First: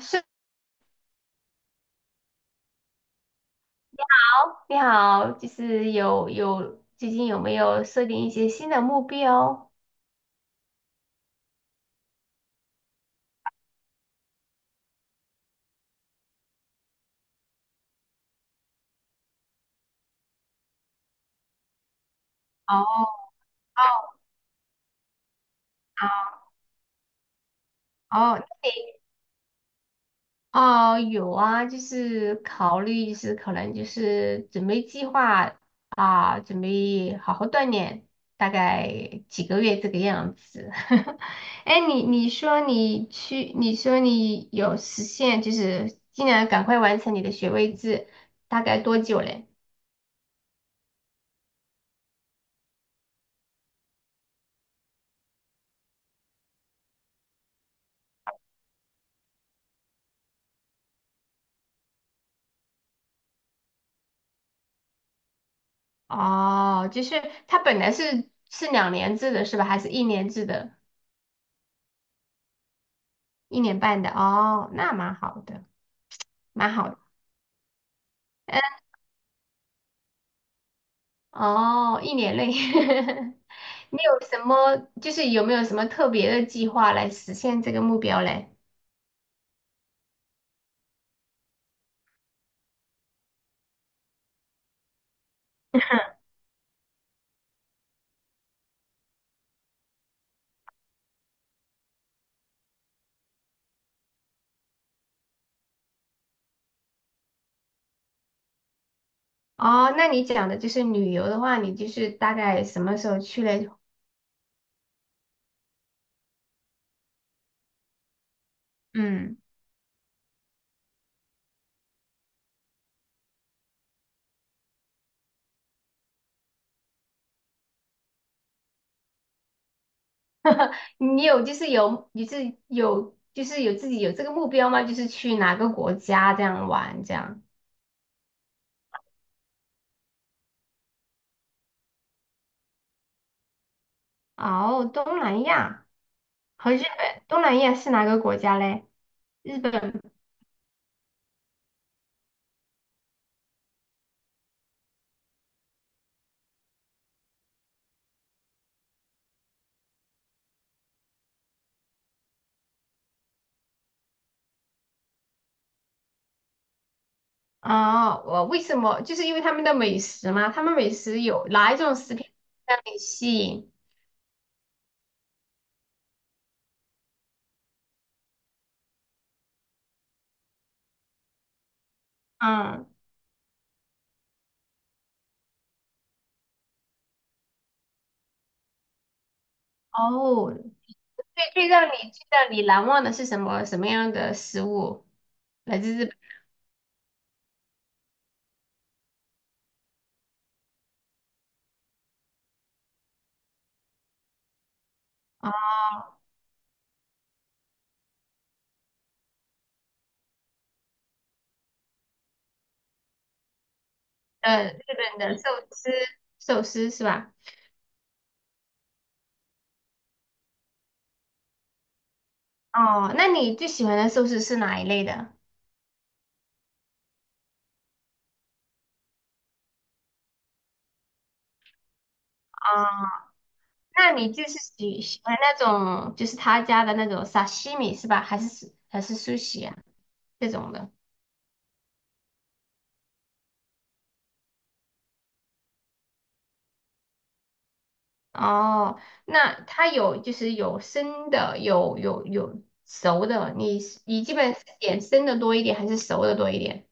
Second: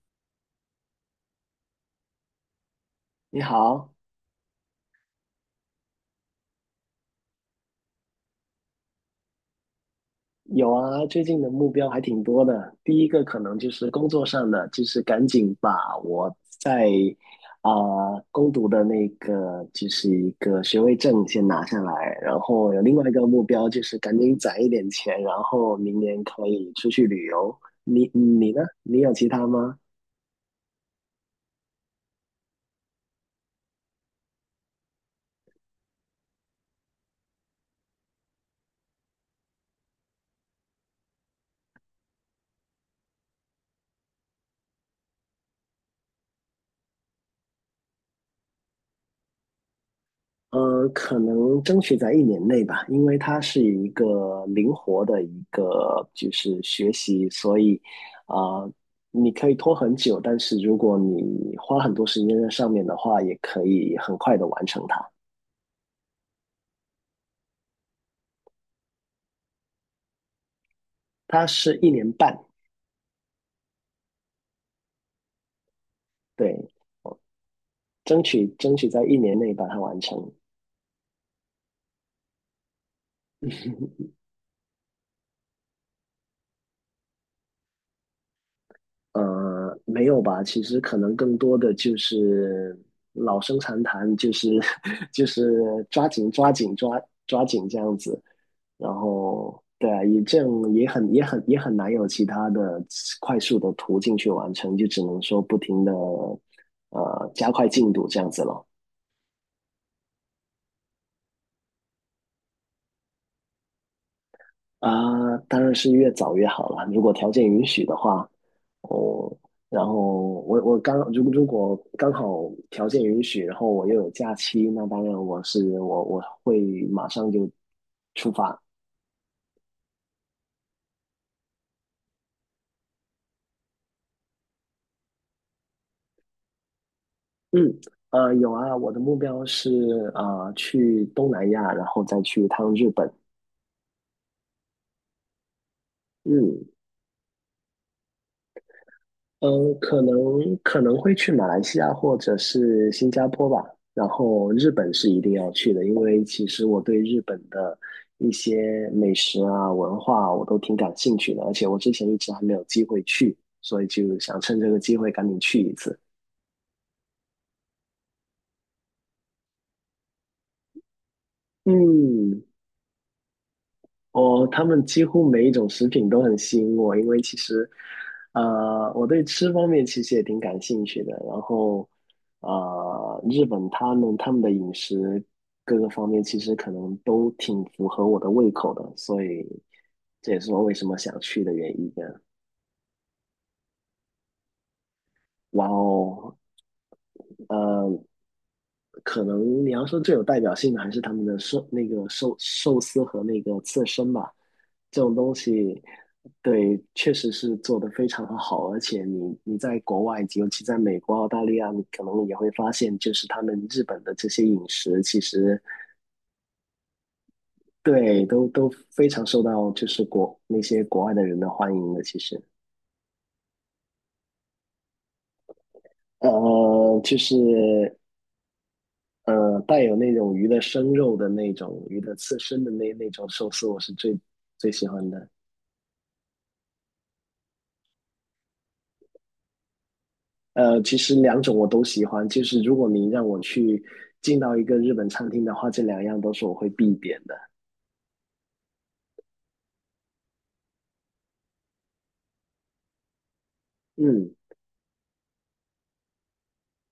是你好，好，你好，就是有最近有没有设定一些新的目标？有啊，最近的目标还挺多的。第一个可能就是工作上的，就是赶紧把我在啊、攻读的那个就是一个学位证先拿下来，然后哦有另外一个目标就是赶哦紧攒一点钱，然后明年可以出去旅游。你哦，你呢？你有其他吗？哦，有啊，就是考虑，就是可能就是准备计划准备好好锻炼，大概几个月这个样子。哎你说你去，你说你有实现，就是尽量赶快完成你的学位制，大概多久嘞？可能争取在一年内吧，因为它是一个灵活的一个就是学习，所以啊、呃你可以拖很久，但是如果你花很多时间在上面的话，也可以很快的完成它。哦，就是它本来是两年制的是吧？还是一年制的？它是一年半，一年半的？哦，那蛮好的，对，蛮好的。争取嗯争取在一年内把它完成。哦，一年内。你有什么，就是有没有什么特别的计划来实现这个目标嘞？没有吧？其实可能更多的就是老生常谈，就是 就是抓紧抓紧抓抓紧这样子。然后，对啊，也这样也很难有其他的快速的途径去完成，就只能说不停的加快进度这样子了。哦，那你讲的就是旅游的话，你就是大概什么时候去嘞？啊，当然是越早越好了。如果条件允许的话，哦，嗯，然后我如果刚好条件允许，然后我又有假期，那当然我是我我会马上就出发。你有就是有，你是有就是有自己有这个目标吗？就是去哪个国家这样玩这样？嗯，有啊，我的目标是啊，去东南亚，然后再去一趟日本。哦，东南亚。嗯。和日本、东南亚是哪个国家嘞？日嗯，可本能可能会去马来西亚或者是新加坡吧，然后日本是一定要去的，因为其实我对日本的一些美食啊、文化啊我都挺感兴趣的，而且我之前一直还没有机会去，所以就想趁这个机会赶紧去一次。啊，我为什么？就是因为他们的美食嘛，他们美食有哪一种食品嗯，让你吸引？哦，他们几乎每一种食品都很吸引我，因为其实，我对吃方面其实也挺感兴趣的。然后，嗯，日本他们的饮食各个方面其实可能都挺符合我的胃口的，所以这也是哦，我为什么想去的原因。最让你难忘的是什么样的食物？哇来自日本哦，呃可能你要说最有代表性的还是他们的寿司和那个刺身吧，这种东哦，西，对，确实是做得非常的好，而且你在国外，尤其在美国、澳大利亚，你可能也会发现，就是他们日本的这些饮呃，日食，其本的实司，寿司是吧？对都非常受到就是那些国外的人的欢迎的，其实。哦，那你最喜欢的寿司是哪一类的？就是带有那种鱼的生肉的那种鱼的刺身的那那哦，种寿司，我是那最你就是最喜喜欢喜的。欢那种就是他家的那种沙西米是吧？还是寿 u s 这种的。其实两种我都喜欢，就是如果你让我去进到一个日本餐厅的话，这两样都是我会必点的。哦，那它有就是有生的，有有熟的，你嗯，基本是点生的多一点还是熟的多一点？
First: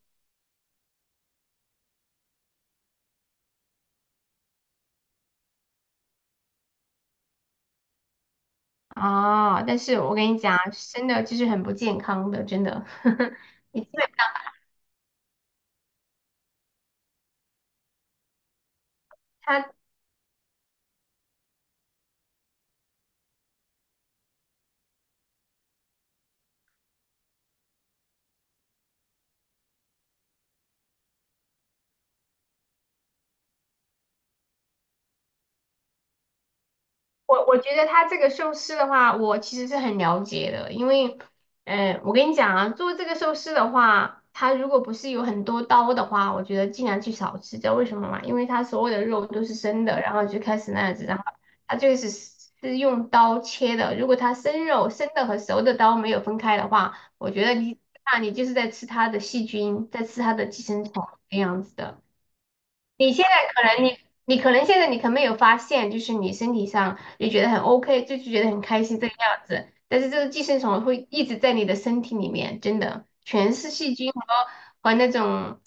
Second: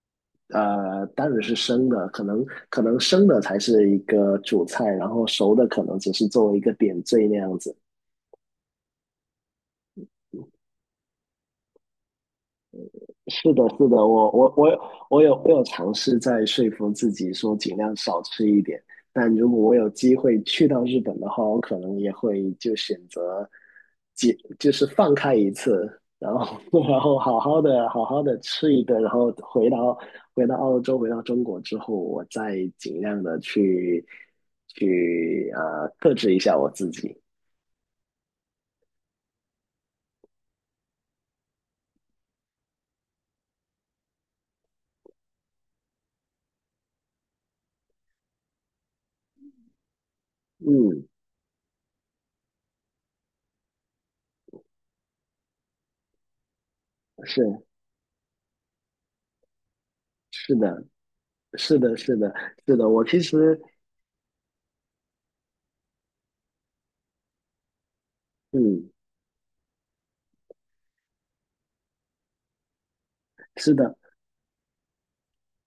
当然是生的，可能生的才是一个主菜，然后熟的可能只是作为一个点缀那样子。哦，但是我跟你讲，生的就是很不健康的，真的。是的，是你基的，本我有尝试在说服自己说尽量少吃一点，但如果它我有机会去到日本的话，我可能也会就选择，就是放开一次，然后 然后好好的吃一顿，然后回到澳洲回到中国之后，我再尽量的去克制一下我自己。我觉得他这个寿司的话，我其实是很了解的，因为，我跟你讲啊，做这个寿司的话，它如果不是有很多刀的话，我觉得尽量去少吃。知道为什么吗？因为它所有的肉都是生的，然后就开始那样子，嗯，然后它就是用刀切的。如果它生肉、生的和熟的刀没有分开的话，我觉得是你就是在吃它的细菌，在吃它的是寄的，生虫这样子是的，的。是的，是的，我你其现在实可能你可能没有发现，就是你身体上你觉得很 OK,就是觉得很开嗯。心这个样子，但是这个寄生虫会一直在你的身体里面，真的全是是细的。菌和和那种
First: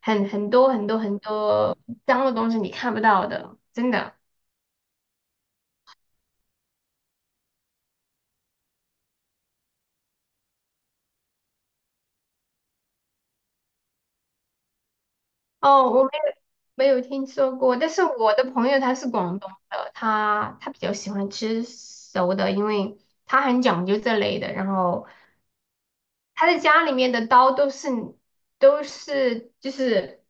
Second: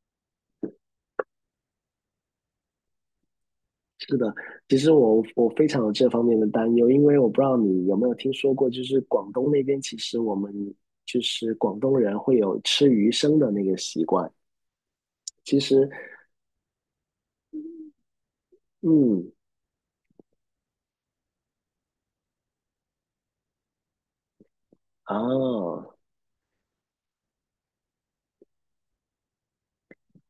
很很多脏的东西，你看不到的，真的。是的，其实我非常有这方面的担忧，因为我不知道你有没有听说过，就是广东那边其实我们就是广东人会有吃鱼生的那个习惯。其实，哦，我没有听说过，但是我的朋友他是嗯，广东的，他比较喜欢吃熟的，因为他很讲究这类的，然后。啊他的家里面的刀都是就是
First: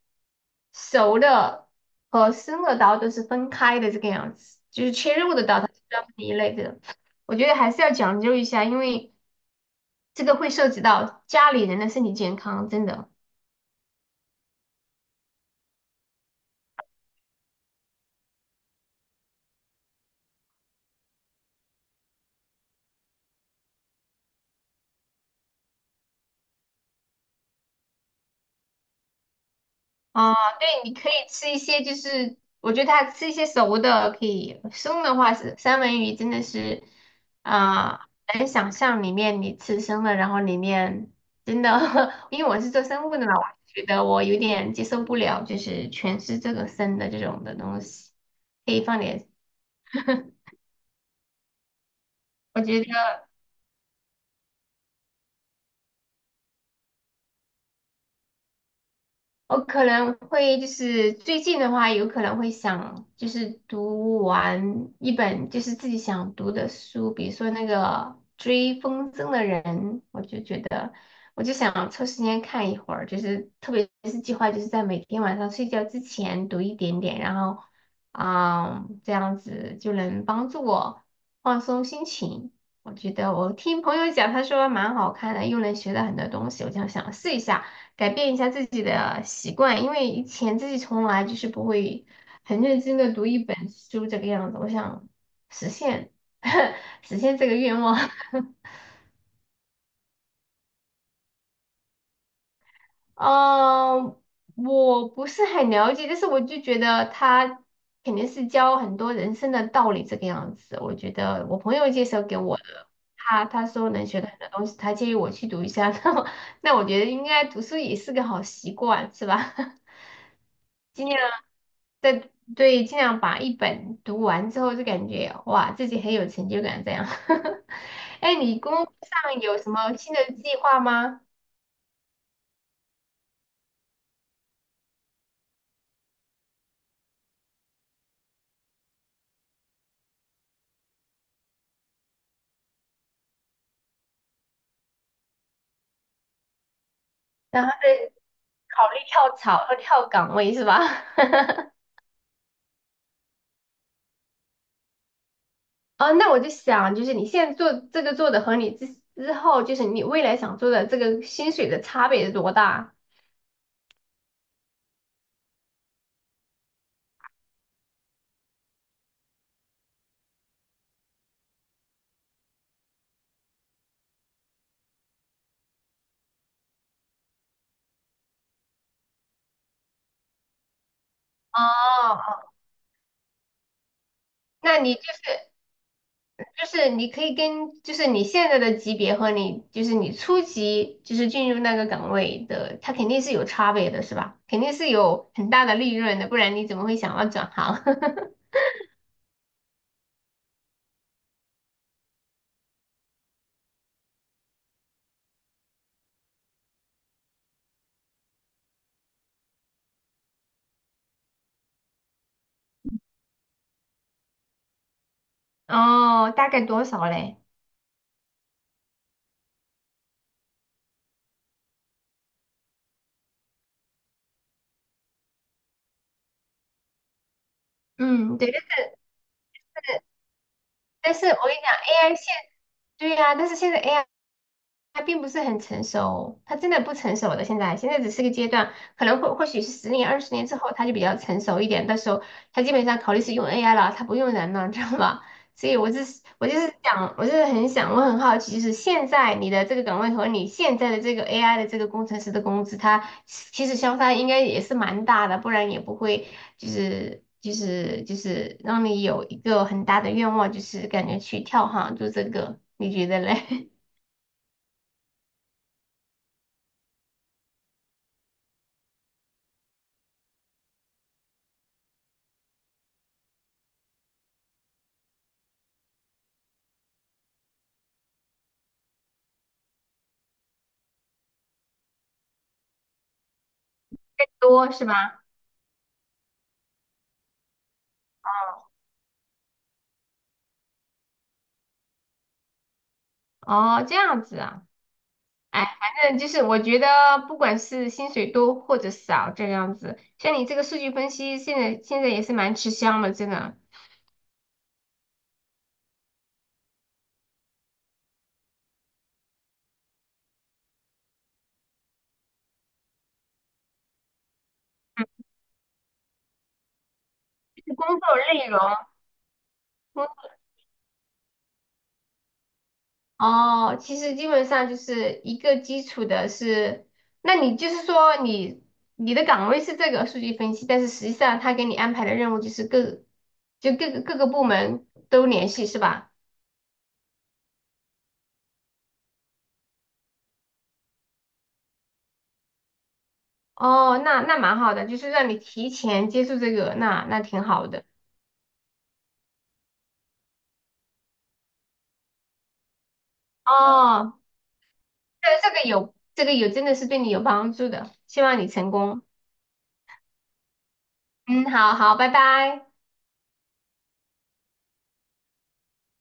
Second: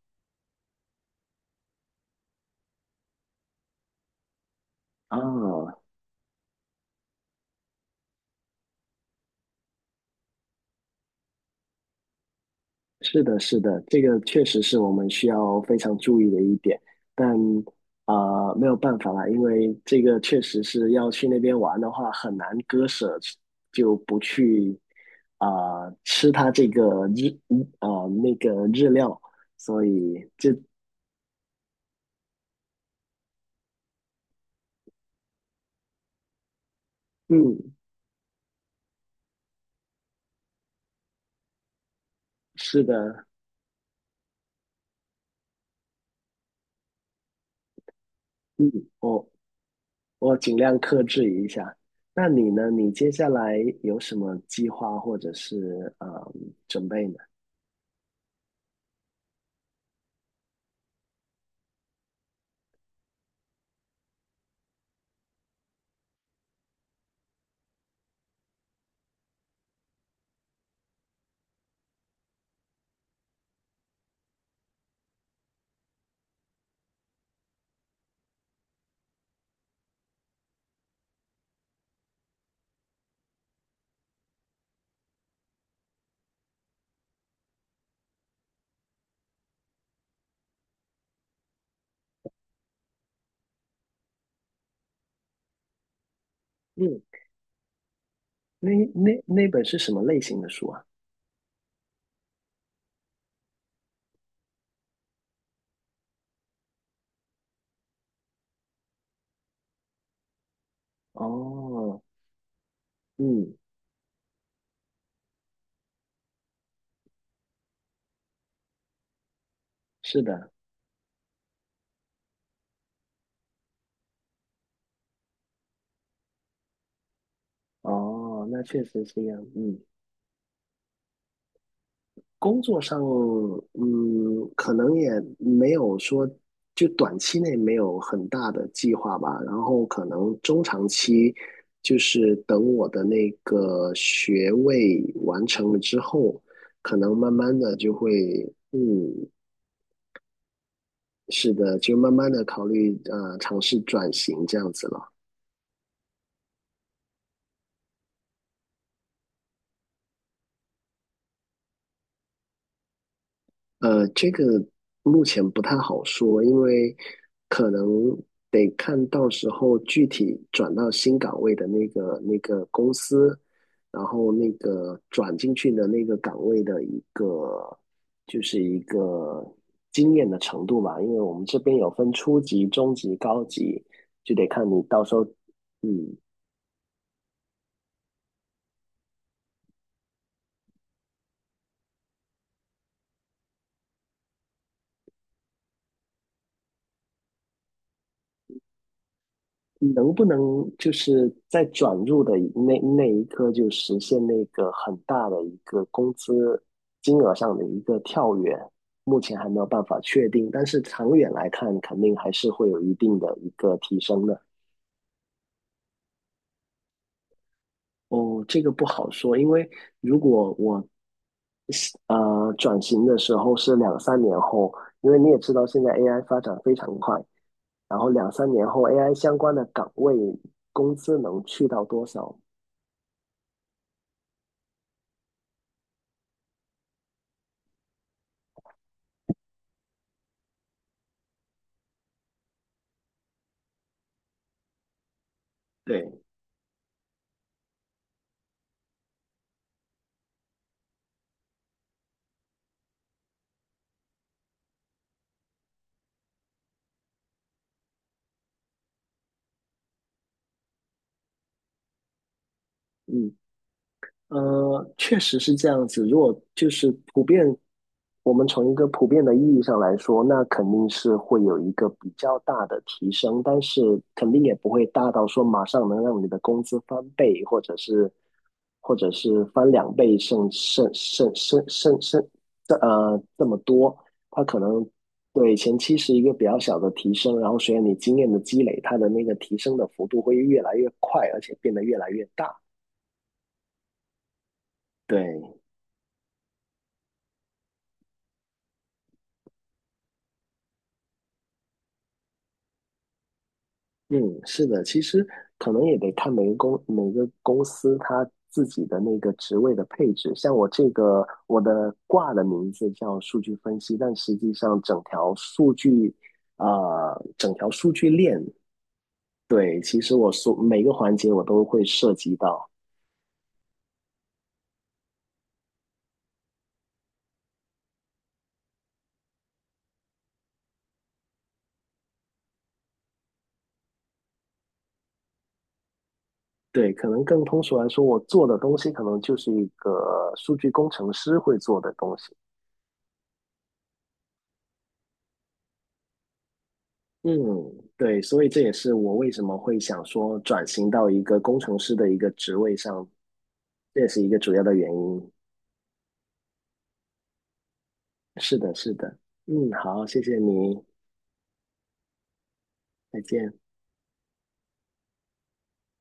熟的和生的刀都是分开的这个样子，就是切啊，肉的刀它是专门一类的。我觉得还是要讲究一下，因为这个会涉及到家里人的身体健康，真的。是的，是的，这个确实是我们需要非常注意的一点，但没有办法啦，因为这个确实是要去那边玩的话，很难割舍，就不去啊、吃它这个日啊、呃那个日料，所以哦，对，你可以吃一些，就是我觉得它吃一些熟的可以，生的话是三文鱼真的是，嗯啊、很难想象里面你吃生的，然后里面真的。因为我是做是生物的的，嘛，我觉得我有点接受不了，就是全是这个生的这种的东西，嗯可以放点。我我 尽量克制一下。那你我呢？觉你接下得。来有什么计划或者是准备呢？我可能会就是最近的话，有可能会想就是读完一本就是自己想读的书，比如说那个《追风筝的人》，我就觉得我就想抽时间看一会儿，就是特别是计划就是在每天晚上睡觉之前读一点点，然后这样子就能帮助我放松心情。我觉得我听朋友讲，他说蛮好看的，又能学到很多东西，我就想试一下。改变一下自己的习惯，因为以前自己从来就是不会很认真的读一本书这个样子。我想实现 嗯。实现这个愿望。那本是什么类型的书啊？嗯，我不是很了解，但是我就觉得他肯定是教很多人生的道理这个样子。我觉得我朋友哦，介绍给我的，嗯，他说能学到很多东西，他建议我去读一下。那我觉得应该读书也是个好习惯，是吧？是的，尽量在对，尽量把一本读完之后就感觉哇，自己很有成就感这样。哎，哦，你那工确作实是这上样，有什嗯，么新的计划吗？工作上，嗯，可能也没有说，就短期内没有很大的计划吧，然后可能中长期，就是等我的那个学位完成了之后，可能慢慢然后的就会，再嗯，考虑跳槽和跳岗位是吧？是的，就慢慢的考虑，尝试转型这样子了。哦，那我就想，就是你现在做这个做的和你之后，就是你未来想做的这个薪水的差别是多大？这个目前不太好说，因为可能得看到时候具体转到新岗位的那个公司，然后那个转进去的那个岗位的一个就是一个经验的程度吧，因为我们这边有分哦，初级、中级、高级，就得看那你你到就时候，是。嗯，就是你可以跟，就是你现在的级别和你，就是你初级，就是进入那个岗位的，它肯定是有差别的，是吧？肯定是有很大的利润的，不然你怎么会想要转行？能不能就是在转入的那一刻就实现那个很大的一个工资金额上的一个跳跃？目前还没有办法确定，但是长远来看，肯定还是会有一定的一个提升的。哦，大概多少嘞？哦，这个不好说，因为如果我转型的时候是两三年后，因为你也知道现在 AI 发展非常快，然后两嗯，三对，年后 AI 相关的岗位工但资是我能跟你去讲到多，AI 现，少？对呀、但是现在 AI。他并不是很成熟，他真的不成熟的。现在只是个阶段，可能或许是10年、20年之后，他就比较成熟一点。到时候他基本上考虑是用 AI 了，他不用人了，知道吧？所以对，我就是想，我就是很想，我很好奇，就是现在你的这个岗位和你现在的这个 AI 的这个工程师的工资，它其实相差应该也是蛮大的，不然也不会就是让你有一个很大的愿望，就是感觉去跳行做这个，你觉得嗯。嘞？确实是这样子。如果就是普遍，我们从一个普遍的意义上来说，那肯定是会有一个比较大的提升，但是肯定也不会大到说马上能让你的工资翻倍，或者是翻两倍，甚甚甚甚甚甚这么多。它可多能是吧？对前期是一个比较小的提升，然后随着你经验的积累，它的那个提升的幅度会越来越快，而且变得越来越大。哦，这样子啊，对。哎，反正就是我觉得，不管是薪水多或者少，这样子，像你这个数据分析，现在也是蛮吃香的，真的。嗯，是的，其实可能也得看每个公司它自己的那个职位的配置。像我这个，我的挂的名字叫数据分析，但实际上啊，整就条是工数作据链，内容，对，其工实我所每个环节我都会涉及到。哦，其实基本上就是一个基础的是，那你就是说你的岗位是这个数据分析，但是实际上他给你安排的任务就是各个部门都联系是吧？对，可能更通俗来说，我做的东西可能就是一个数据工程师会做的东西。哦，那蛮好的，就是让你提前接触这个，那嗯，挺好的。对，所以这也是我为什么会想说转型到一个工程师的一个职位上，这也是哦，一个主要的原对，因。这个有，真的是对你有帮助的，希望你是成的，是功。的。嗯，好，谢谢你，嗯，好，拜拜。再见。